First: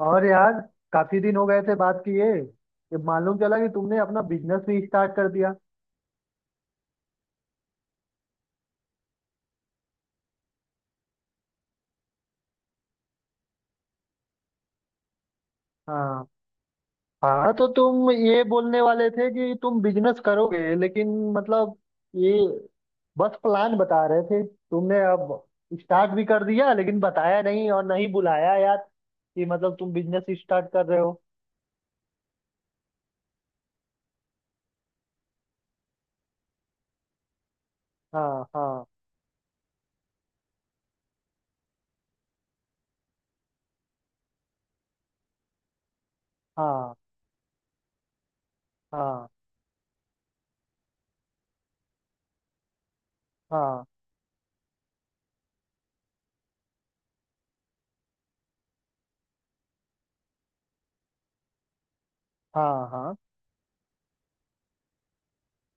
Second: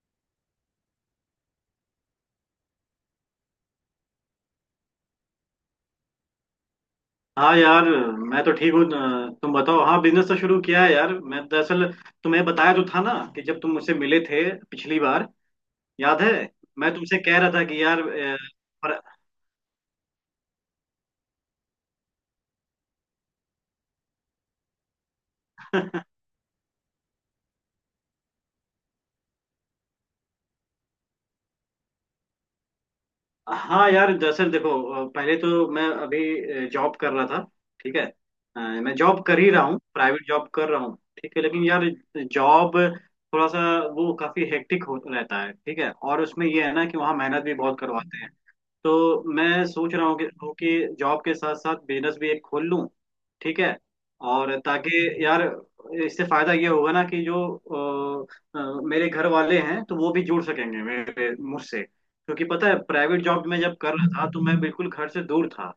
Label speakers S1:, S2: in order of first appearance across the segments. S1: और यार काफी दिन हो गए थे बात किए। ये मालूम चला कि तुमने अपना बिजनेस भी स्टार्ट कर दिया।
S2: हाँ यार। मैं तो ठीक हूँ, तुम बताओ। हाँ, बिजनेस तो शुरू किया है यार। मैं दरअसल तुम्हें बताया तो था ना कि जब तुम मुझसे मिले थे पिछली बार, याद
S1: हाँ,
S2: है? मैं तुमसे कह रहा
S1: हाँ
S2: था
S1: तो
S2: कि यार
S1: तुम ये बोलने
S2: पर,
S1: वाले थे कि तुम बिजनेस करोगे, लेकिन मतलब ये बस प्लान बता रहे थे। तुमने अब स्टार्ट भी कर दिया लेकिन बताया नहीं और नहीं बुलाया यार कि मतलब तुम बिजनेस स्टार्ट कर रहे हो।
S2: हाँ यार दरअसल देखो, पहले तो मैं अभी जॉब कर रहा था। ठीक है,
S1: हाँ, हाँ।
S2: मैं जॉब कर ही रहा हूँ, प्राइवेट जॉब कर रहा हूँ। ठीक है, लेकिन यार जॉब थोड़ा सा वो काफी हेक्टिक हो रहता है। ठीक है, और उसमें ये है ना
S1: हाँ।
S2: कि वहाँ मेहनत भी बहुत करवाते हैं। तो
S1: हाँ,
S2: मैं सोच रहा हूँ कि जॉब के साथ साथ बिजनेस भी एक खोल लूँ। ठीक है,
S1: हाँ।
S2: और ताकि यार इससे फायदा ये होगा ना कि जो मेरे घर वाले हैं तो वो भी जुड़ सकेंगे मेरे मुझसे, क्योंकि पता है
S1: हाँ, हाँ।
S2: प्राइवेट जॉब में जब कर रहा था तो मैं बिल्कुल घर से दूर था।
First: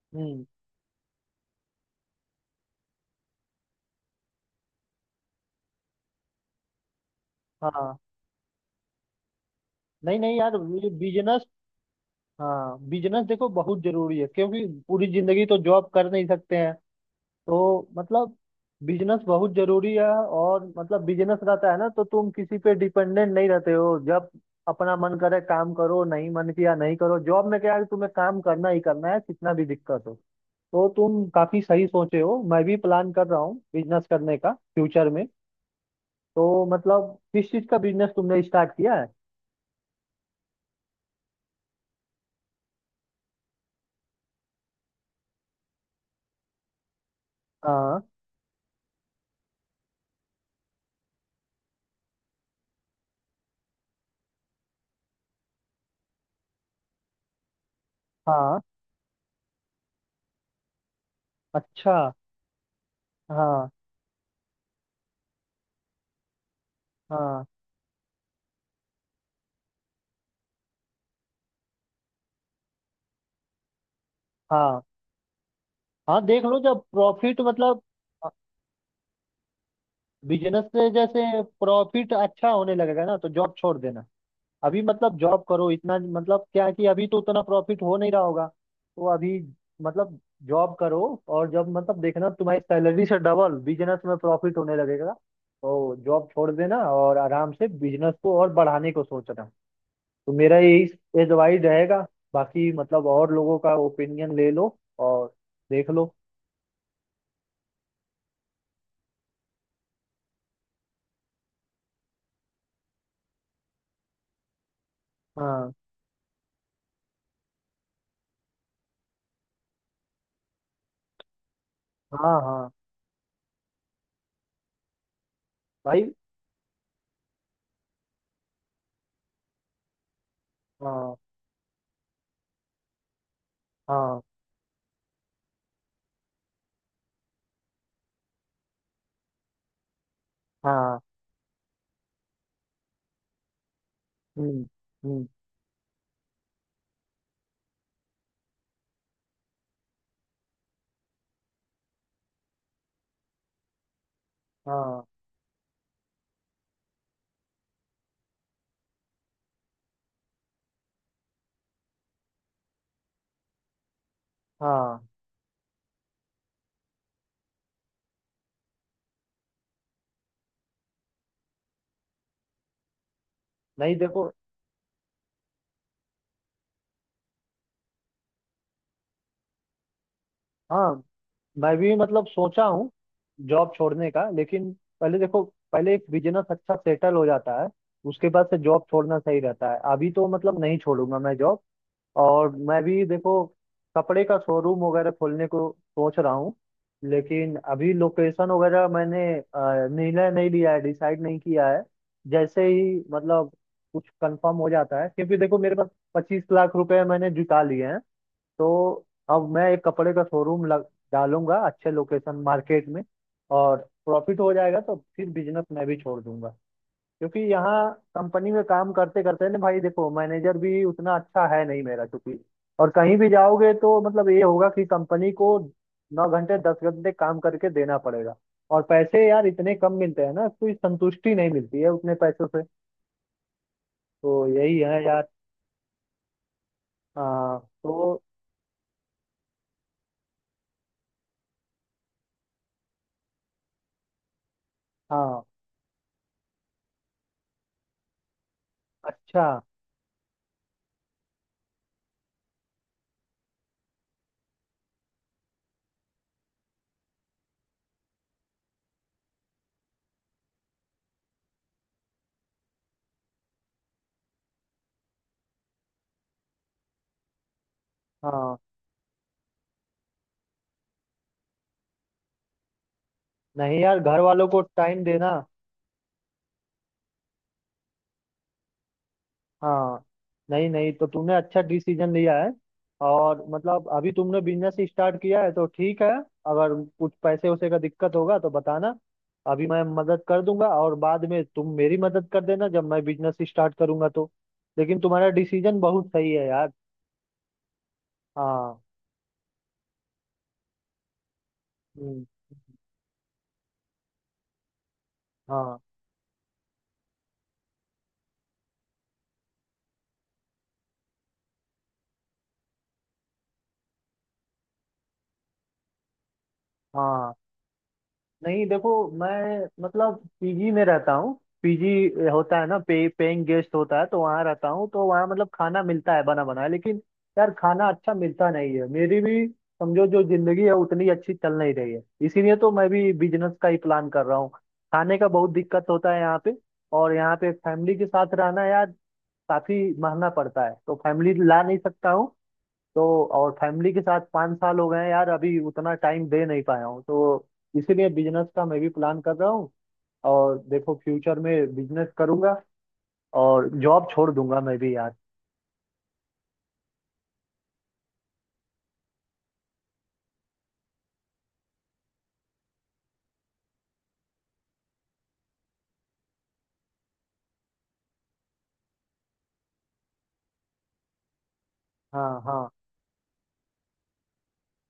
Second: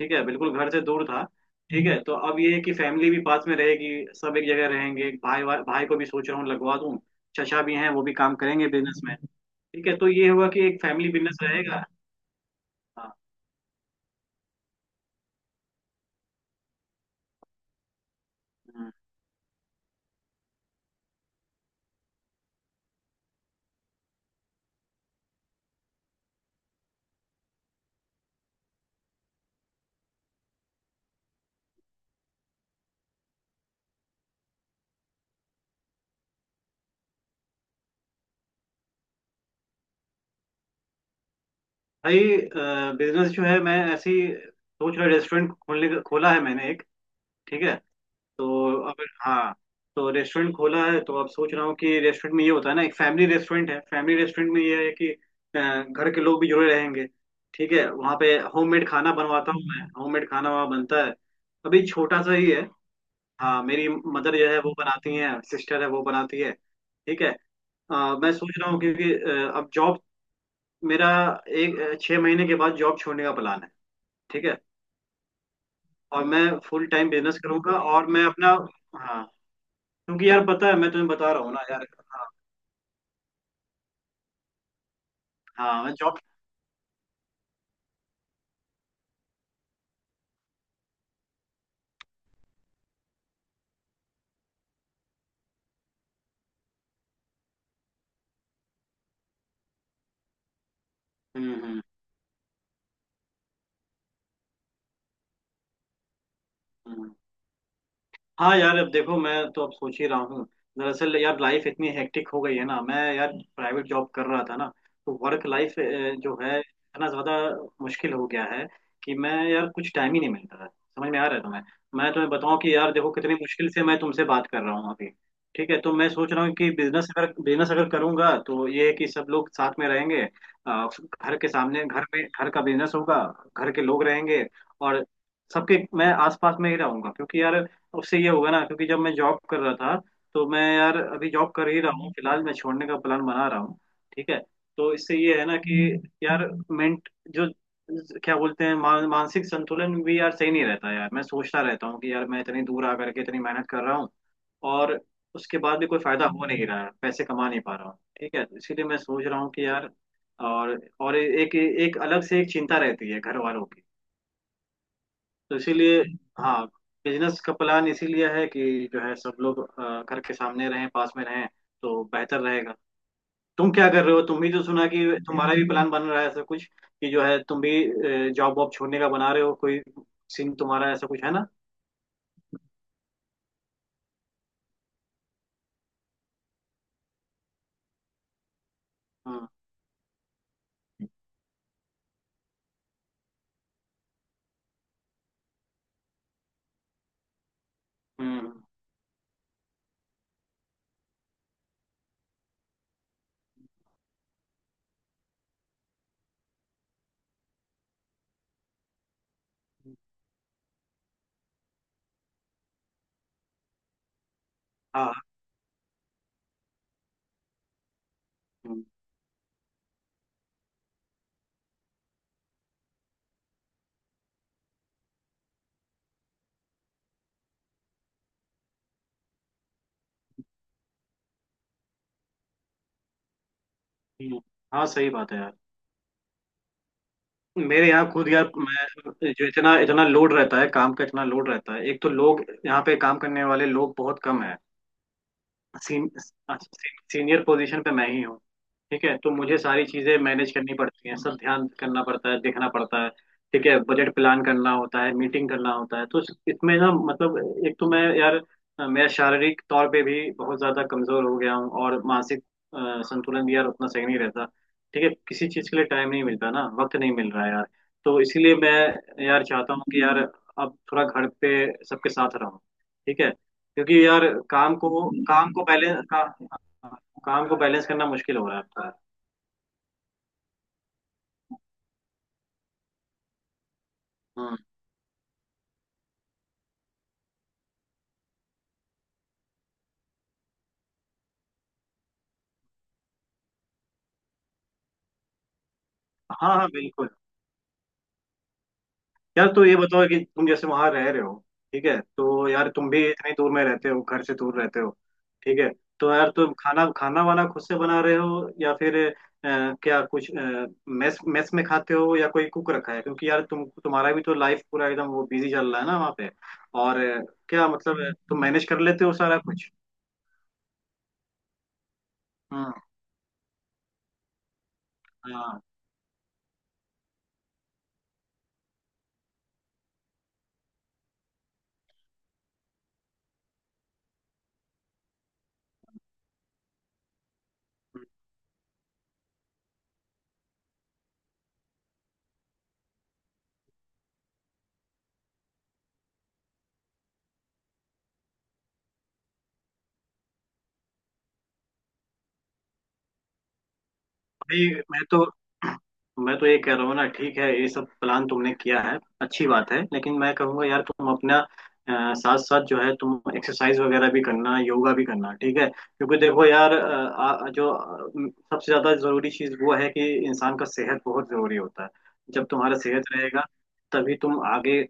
S2: ठीक है,
S1: हम्म।
S2: बिल्कुल घर से दूर था। ठीक है, तो अब ये है कि फैमिली भी पास में रहेगी, सब एक जगह रहेंगे। भाई, भाई को भी सोच रहा हूँ लगवा दूँ। चचा भी हैं,
S1: हाँ।
S2: वो भी काम करेंगे बिजनेस में। ठीक है, तो
S1: नहीं
S2: ये
S1: नहीं
S2: होगा
S1: यार,
S2: कि एक
S1: ये
S2: फैमिली बिजनेस
S1: बिजनेस,
S2: रहेगा।
S1: हाँ
S2: हाँ।
S1: बिजनेस देखो बहुत जरूरी है क्योंकि पूरी जिंदगी तो जॉब कर नहीं सकते हैं। तो मतलब
S2: हम्म।
S1: बिजनेस बहुत जरूरी है और मतलब बिजनेस रहता है ना तो तुम किसी पे डिपेंडेंट नहीं रहते हो। जब अपना मन करे काम करो, नहीं मन किया नहीं करो। जॉब में क्या है कि तुम्हें काम करना ही करना है, कितना भी दिक्कत हो। तो तुम काफी सही सोचे हो, मैं भी प्लान कर रहा हूँ बिजनेस करने का फ्यूचर में। तो मतलब किस चीज का बिजनेस तुमने स्टार्ट किया है?
S2: भाई, बिजनेस जो है मैं ऐसे ही सोच रहा रेस्टोरेंट खोलने का, खोला है मैंने एक। ठीक है,
S1: हाँ।
S2: तो अब हाँ, तो रेस्टोरेंट खोला है। तो अब सोच रहा हूँ कि रेस्टोरेंट में ये होता है ना, एक फैमिली रेस्टोरेंट है। फैमिली रेस्टोरेंट में ये है कि घर के लोग भी जुड़े रहेंगे। ठीक है, वहाँ पे
S1: हाँ।
S2: होममेड खाना बनवाता हूँ मैं, होममेड खाना वहाँ बनता है। अभी
S1: अच्छा।
S2: छोटा सा ही है। हाँ,
S1: हाँ।
S2: मेरी मदर जो है वो बनाती है, सिस्टर है वो बनाती है। ठीक है,
S1: हाँ।
S2: अ, मैं सोच रहा हूँ क्योंकि अब जॉब मेरा एक 6 महीने के बाद जॉब छोड़ने का प्लान है। ठीक है,
S1: हाँ। हाँ
S2: और मैं
S1: देख लो। जब
S2: फुल टाइम बिजनेस
S1: प्रॉफिट
S2: करूंगा
S1: मतलब
S2: और मैं अपना, हाँ क्योंकि यार
S1: बिजनेस
S2: पता है
S1: से
S2: मैं तुम्हें
S1: जैसे
S2: बता रहा हूँ ना यार।
S1: प्रॉफिट
S2: हाँ
S1: अच्छा होने लगेगा ना तो जॉब छोड़ देना। अभी मतलब जॉब करो।
S2: हाँ। मैं
S1: इतना
S2: जॉब।
S1: मतलब क्या है कि अभी तो उतना प्रॉफिट हो नहीं रहा होगा, तो अभी मतलब जॉब करो। और जब मतलब देखना तुम्हारी सैलरी से डबल बिजनेस में प्रॉफिट होने लगेगा तो जॉब छोड़ देना और आराम से बिजनेस को और बढ़ाने को सोचना। तो मेरा यही एडवाइस
S2: हम्म।
S1: रहेगा। बाकी मतलब और लोगों का ओपिनियन ले लो और देख लो।
S2: हम्म। हाँ यार अब देखो मैं तो अब सोच ही रहा हूँ। दरअसल यार लाइफ इतनी हेक्टिक हो गई है ना, मैं यार प्राइवेट जॉब कर रहा था ना, तो वर्क
S1: हाँ,
S2: लाइफ जो है इतना ज्यादा मुश्किल हो गया है कि मैं यार कुछ टाइम ही नहीं मिलता है। समझ में आ रहा है तुम्हें? मैं तुम्हें
S1: हाँ।
S2: बताऊँ
S1: हाँ।
S2: कि यार देखो कितनी मुश्किल से मैं तुमसे बात कर रहा हूँ अभी। ठीक है, तो
S1: भाई।
S2: मैं सोच रहा हूँ कि बिजनेस अगर करूंगा तो ये है कि सब लोग साथ में रहेंगे। अ,
S1: हाँ।
S2: घर के सामने, घर में, घर का बिजनेस होगा, घर के लोग
S1: हाँ,
S2: रहेंगे, और सबके मैं आसपास में ही रहूंगा। क्योंकि यार उससे ये होगा ना, क्योंकि जब मैं जॉब कर रहा था, तो मैं यार,
S1: हाँ।
S2: अभी जॉब कर ही रहा हूँ, फिलहाल मैं छोड़ने का प्लान बना रहा हूँ। ठीक है,
S1: हम्म,
S2: तो इससे
S1: हम्म।
S2: ये है ना कि यार मेंट जो क्या बोलते हैं मानसिक संतुलन भी यार सही नहीं रहता। यार मैं सोचता रहता हूँ कि यार मैं इतनी दूर आ करके इतनी मेहनत कर रहा हूँ, और
S1: हाँ,
S2: उसके बाद भी कोई फायदा हो नहीं रहा है, पैसे कमा नहीं पा रहा हूँ। ठीक है, तो इसीलिए मैं सोच रहा हूँ कि यार, और एक एक अलग से एक चिंता रहती है घर वालों।
S1: हाँ।
S2: तो इसीलिए हाँ, बिजनेस का प्लान इसीलिए है कि जो है सब लोग घर के सामने रहें, पास में रहें, तो बेहतर रहेगा। तुम क्या
S1: नहीं
S2: कर रहे हो?
S1: देखो,
S2: तुम भी तो सुना कि तुम्हारा भी प्लान बन रहा है ऐसा कुछ कि जो है तुम भी जॉब वॉब छोड़ने का बना रहे हो, कोई सीन तुम्हारा
S1: हाँ
S2: ऐसा कुछ है ना?
S1: मैं भी मतलब सोचा हूँ जॉब छोड़ने का, लेकिन पहले देखो, पहले एक बिजनेस अच्छा सेटल हो जाता है उसके बाद से जॉब छोड़ना सही
S2: हम्म
S1: रहता है। अभी तो मतलब नहीं छोड़ूंगा मैं जॉब। और मैं भी देखो, कपड़े का शोरूम वगैरह खोलने को सोच रहा हूँ, लेकिन अभी लोकेशन
S2: हम्म।
S1: वगैरह मैंने निर्णय नहीं लिया है, डिसाइड नहीं किया है। जैसे ही मतलब कुछ कंफर्म हो जाता है, क्योंकि देखो मेरे पास 25 लाख रुपए मैंने जुटा लिए हैं। तो अब मैं एक कपड़े का शोरूम लग डालूंगा अच्छे लोकेशन मार्केट में। और प्रॉफिट हो जाएगा तो
S2: हाँ।
S1: फिर बिजनेस मैं भी छोड़ दूंगा। क्योंकि यहाँ कंपनी में
S2: हम्म,
S1: काम करते करते ना भाई देखो मैनेजर भी उतना अच्छा है नहीं मेरा, क्योंकि और कहीं भी जाओगे तो मतलब ये होगा कि कंपनी को 9 घंटे 10 घंटे काम करके देना पड़ेगा। और पैसे यार इतने कम मिलते हैं ना, कोई संतुष्टि नहीं मिलती है उतने पैसों से। तो
S2: हम्म,
S1: यही
S2: हाँ
S1: है
S2: सही
S1: यार।
S2: बात है यार।
S1: हाँ
S2: मेरे यहाँ
S1: तो।
S2: खुद यार मैं जो, इतना इतना लोड रहता है काम का, इतना लोड रहता है। एक तो लोग यहाँ पे काम करने वाले लोग बहुत कम है।
S1: हाँ।
S2: सीन, सीनियर पोजीशन पे मैं ही हूँ। ठीक है, तो
S1: अच्छा।
S2: मुझे सारी चीजें मैनेज करनी पड़ती हैं, सब ध्यान करना पड़ता है, देखना पड़ता है। ठीक है, बजट प्लान करना होता है, मीटिंग करना होता है। तो इसमें ना मतलब, एक तो मैं यार मैं शारीरिक तौर पे भी बहुत ज्यादा कमजोर हो गया हूँ, और मानसिक अ, संतुलन भी यार उतना सही नहीं रहता। ठीक है, किसी चीज के लिए टाइम नहीं मिलता ना, वक्त नहीं मिल रहा है यार। तो इसीलिए
S1: हाँ।
S2: मैं यार चाहता हूँ कि यार अब थोड़ा घर पे सबके साथ रहूँ। ठीक है,
S1: नहीं यार,
S2: क्योंकि
S1: घर
S2: यार
S1: वालों को
S2: काम
S1: टाइम
S2: को
S1: देना।
S2: काम को बैलेंस का काम को बैलेंस करना मुश्किल हो रहा है आपका।
S1: हाँ। नहीं नहीं, तो तुमने अच्छा डिसीजन लिया है और मतलब अभी तुमने
S2: हम्म।
S1: बिजनेस स्टार्ट किया है तो ठीक है। अगर कुछ पैसे वैसे का दिक्कत होगा तो बताना, अभी मैं मदद कर दूंगा और बाद में तुम मेरी मदद कर देना जब मैं बिजनेस स्टार्ट करूंगा तो। लेकिन तुम्हारा डिसीजन बहुत सही है
S2: हाँ हाँ
S1: यार।
S2: बिल्कुल।
S1: हाँ।
S2: यार तो ये बताओ कि तुम जैसे वहां रह रहे हो, ठीक है,
S1: हम्म।
S2: तो यार तुम भी इतनी दूर में रहते हो, घर से दूर रहते हो। ठीक है,
S1: हाँ।
S2: तो यार तुम खाना खाना वाना खुद से बना रहे हो, या फिर क्या कुछ मेस मेस में खाते हो, या कोई कुक रखा है? क्योंकि यार तुम, तुम्हारा भी तो लाइफ पूरा एकदम वो बिजी चल रहा है ना वहाँ पे। और
S1: हाँ।
S2: क्या मतलब, तुम मैनेज
S1: नहीं
S2: कर
S1: देखो,
S2: लेते हो सारा
S1: मैं
S2: कुछ?
S1: मतलब पीजी में रहता हूँ। पीजी होता है
S2: हम्म।
S1: ना, पे पेइंग गेस्ट होता है, तो वहाँ रहता हूँ। तो वहाँ मतलब
S2: हाँ।
S1: खाना मिलता है बना बनाया, लेकिन यार खाना अच्छा मिलता नहीं है। मेरी भी समझो जो जिंदगी है उतनी अच्छी चल नहीं रही है, इसीलिए तो मैं भी बिजनेस का ही प्लान कर रहा हूँ। खाने का बहुत दिक्कत होता है यहाँ पे। और यहाँ पे फैमिली के साथ रहना यार काफी महंगा पड़ता है, तो फैमिली ला नहीं सकता हूँ तो। और फैमिली के साथ 5 साल हो गए हैं यार, अभी उतना टाइम दे नहीं पाया हूँ तो। इसीलिए बिजनेस का मैं भी प्लान कर रहा हूँ, और देखो फ्यूचर में बिजनेस करूंगा और जॉब छोड़ दूंगा
S2: भाई
S1: मैं भी
S2: मैं
S1: यार।
S2: तो, मैं तो ये कह रहा हूँ ना, ठीक है, ये सब प्लान तुमने किया है अच्छी बात है, लेकिन मैं कहूँगा यार तुम अपना साथ साथ जो है तुम एक्सरसाइज वगैरह भी करना, योगा भी करना। ठीक है, क्योंकि देखो यार जो सबसे ज़्यादा ज़रूरी चीज़ वो है कि इंसान का सेहत बहुत ज़रूरी होता है।
S1: हाँ।
S2: जब
S1: हाँ।
S2: तुम्हारा सेहत रहेगा, तभी तुम आगे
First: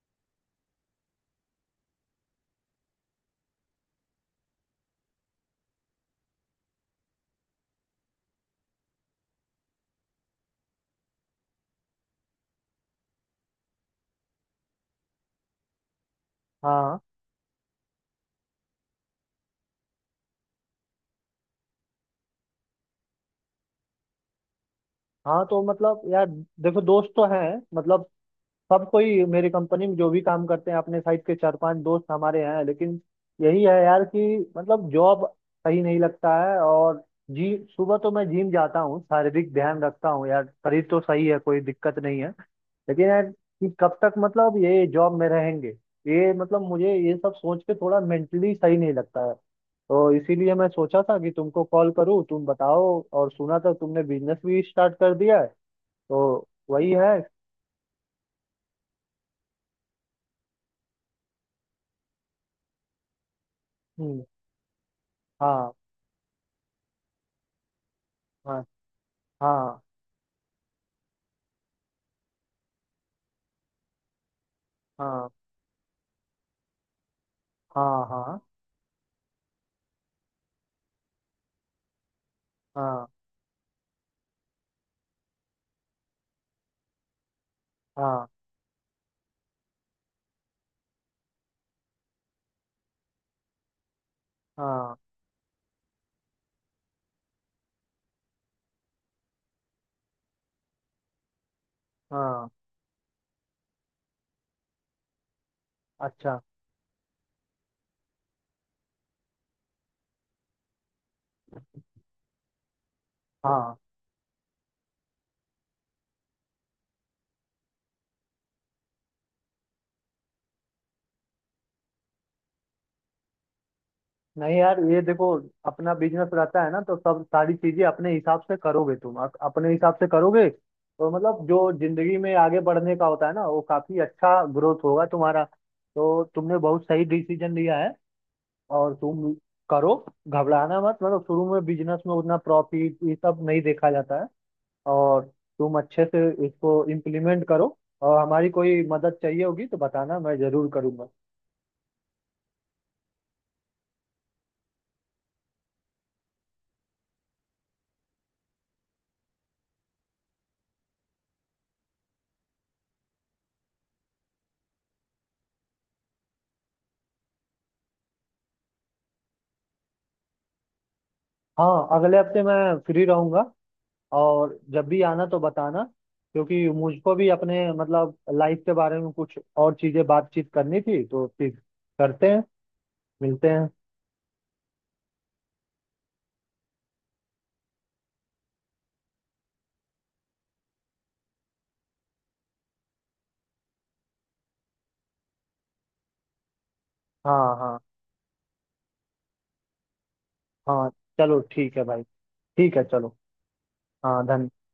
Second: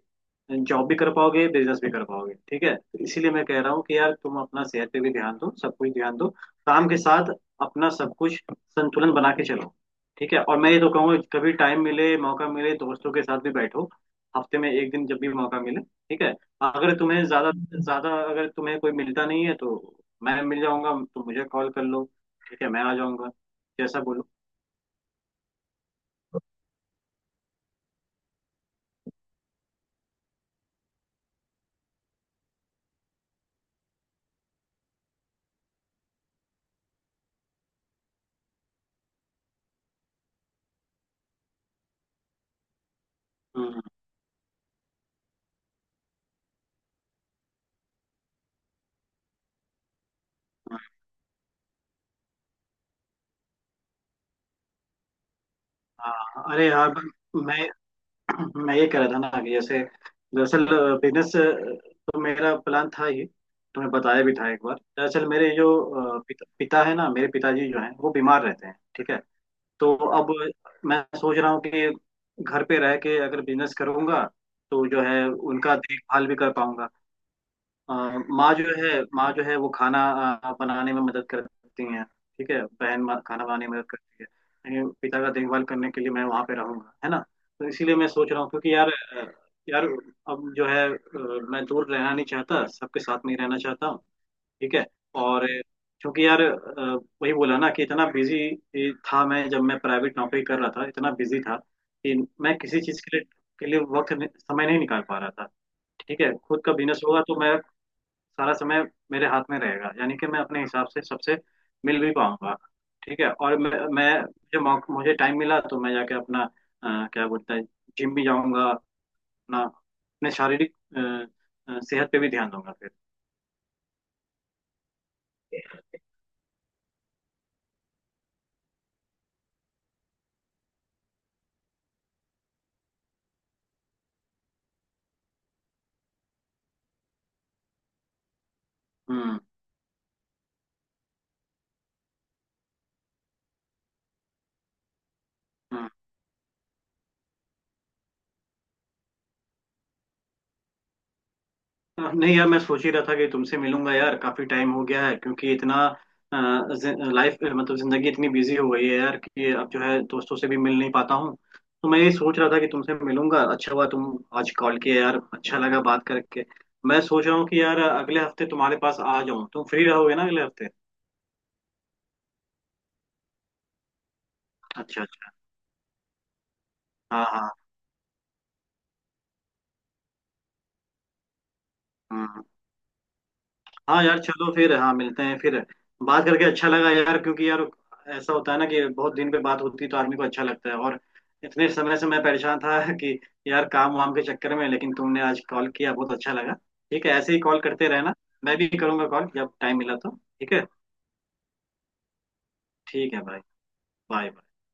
S2: जॉब भी कर पाओगे, बिजनेस भी कर पाओगे। ठीक है, तो इसीलिए मैं कह रहा हूँ कि यार तुम अपना सेहत पे भी ध्यान दो, सब कुछ ध्यान दो, काम के साथ अपना सब कुछ संतुलन बना के चलो। ठीक है, और मैं ये तो कहूंगा कभी टाइम मिले, मौका मिले, दोस्तों के साथ भी बैठो, हफ्ते में एक दिन जब भी मौका मिले। ठीक है, अगर
S1: हाँ।
S2: तुम्हें ज्यादा, ज्यादा अगर तुम्हें कोई मिलता नहीं है, तो मैं मिल जाऊंगा, तो मुझे कॉल कर लो। ठीक है, मैं आ जाऊंगा, जैसा बोलो।
S1: हाँ तो मतलब यार देखो, दोस्त तो हैं मतलब सब कोई मेरी कंपनी में जो भी काम करते हैं, अपने साइड के चार पांच दोस्त हमारे हैं, लेकिन यही है यार कि मतलब जॉब सही नहीं लगता है। और जी सुबह तो मैं जिम जाता हूँ, शारीरिक ध्यान रखता हूँ यार, शरीर तो सही है कोई दिक्कत नहीं है। लेकिन यार कि
S2: हम्म,
S1: कब तक मतलब ये जॉब में रहेंगे, ये मतलब मुझे ये सब सोच के थोड़ा मेंटली सही नहीं लगता है। तो इसीलिए मैं
S2: हम्म,
S1: सोचा था कि तुमको कॉल करूं, तुम बताओ। और सुना था तुमने बिजनेस भी स्टार्ट कर दिया है, तो
S2: हाँ। अरे
S1: वही
S2: यार
S1: है।
S2: मैं मैं ये कह रहा था ना कि जैसे दरअसल बिजनेस तो मेरा प्लान था ये, तुम्हें बताया
S1: हम्म।
S2: भी था एक बार। दरअसल मेरे जो
S1: हाँ।
S2: पिता है ना, मेरे पिताजी जो हैं वो बीमार
S1: हाँ।
S2: रहते हैं। ठीक है,
S1: हाँ।
S2: तो अब मैं सोच रहा हूँ कि घर पे रह के अगर बिजनेस करूंगा, तो जो है
S1: हाँ।
S2: उनका देखभाल भी कर पाऊंगा। अ,
S1: हाँ। हाँ।
S2: माँ जो है, माँ जो है वो खाना बनाने में मदद करती हैं। ठीक है, बहन,
S1: हाँ।
S2: माँ खाना बनाने में मदद करती है। लेकिन पिता का देखभाल करने के लिए मैं वहाँ पे रहूंगा, है ना? तो इसीलिए मैं
S1: हाँ।
S2: सोच रहा हूँ क्योंकि यार यार अब जो है मैं दूर रहना नहीं चाहता, सबके साथ में ही रहना चाहता हूँ। ठीक है,
S1: हाँ।
S2: और क्योंकि यार वही बोला ना कि इतना बिजी था मैं, जब मैं प्राइवेट नौकरी कर रहा था इतना बिजी था कि
S1: हाँ
S2: मैं किसी चीज़ के लिए, के लिए वक्त समय नहीं निकाल पा रहा था। ठीक है,
S1: अच्छा।
S2: खुद का बिजनेस होगा तो मैं सारा समय मेरे हाथ में रहेगा, यानी कि मैं अपने हिसाब से सबसे मिल भी पाऊंगा। ठीक है, और मैं
S1: हाँ।
S2: मैं मुझे टाइम मिला तो मैं जाके अपना क्या बोलते हैं, जिम भी जाऊंगा, अपना, अपने शारीरिक सेहत पे भी ध्यान दूंगा फिर।
S1: नहीं यार, ये देखो अपना बिजनेस रहता है ना तो सब सारी चीजें अपने हिसाब से करोगे तुम, अपने हिसाब से करोगे तो मतलब जो जिंदगी में आगे बढ़ने का होता है ना, वो काफी अच्छा ग्रोथ होगा तुम्हारा। तो तुमने बहुत सही डिसीजन लिया है और तुम
S2: हम्म।
S1: करो। घबराना मत, मतलब शुरू में बिजनेस में उतना प्रॉफिट ये सब नहीं देखा जाता है। और तुम
S2: हम्म।
S1: अच्छे से इसको इम्प्लीमेंट करो। और हमारी कोई मदद चाहिए होगी तो बताना, मैं जरूर करूंगा।
S2: हाँ, नहीं यार मैं सोच ही रहा था कि तुमसे मिलूंगा यार, काफी टाइम हो गया है क्योंकि इतना लाइफ मतलब जिंदगी इतनी बिजी हो गई है यार कि अब जो है दोस्तों से भी मिल नहीं पाता हूँ। तो मैं ये सोच रहा था कि तुमसे मिलूंगा, अच्छा हुआ तुम आज कॉल किया, यार अच्छा लगा बात करके। मैं सोच रहा हूँ कि यार अगले हफ्ते तुम्हारे पास आ जाऊँ, तुम फ्री रहोगे ना अगले हफ्ते?
S1: हाँ, अगले हफ्ते मैं फ्री रहूंगा, और जब भी
S2: अच्छा
S1: आना
S2: अच्छा।
S1: तो बताना, क्योंकि मुझको
S2: हाँ
S1: भी
S2: हाँ।
S1: अपने मतलब लाइफ के बारे में कुछ और चीजें बातचीत करनी थी तो फिर करते हैं,
S2: हम्म।
S1: मिलते हैं।
S2: हाँ यार चलो फिर, हाँ मिलते हैं फिर। बात करके अच्छा लगा यार, क्योंकि यार ऐसा होता है ना कि बहुत दिन पे बात होती है तो आदमी को अच्छा लगता है। और इतने समय से मैं परेशान था कि यार काम वाम के चक्कर में, लेकिन तुमने आज कॉल किया, बहुत अच्छा लगा। ठीक है, ऐसे ही
S1: हाँ,
S2: कॉल
S1: हाँ।
S2: करते रहना, मैं भी करूँगा कॉल जब टाइम मिला तो। ठीक है।
S1: हाँ, चलो ठीक है भाई। ठीक है
S2: ठीक
S1: चलो।
S2: है भाई।
S1: हाँ,
S2: बाय।
S1: धन्यवाद।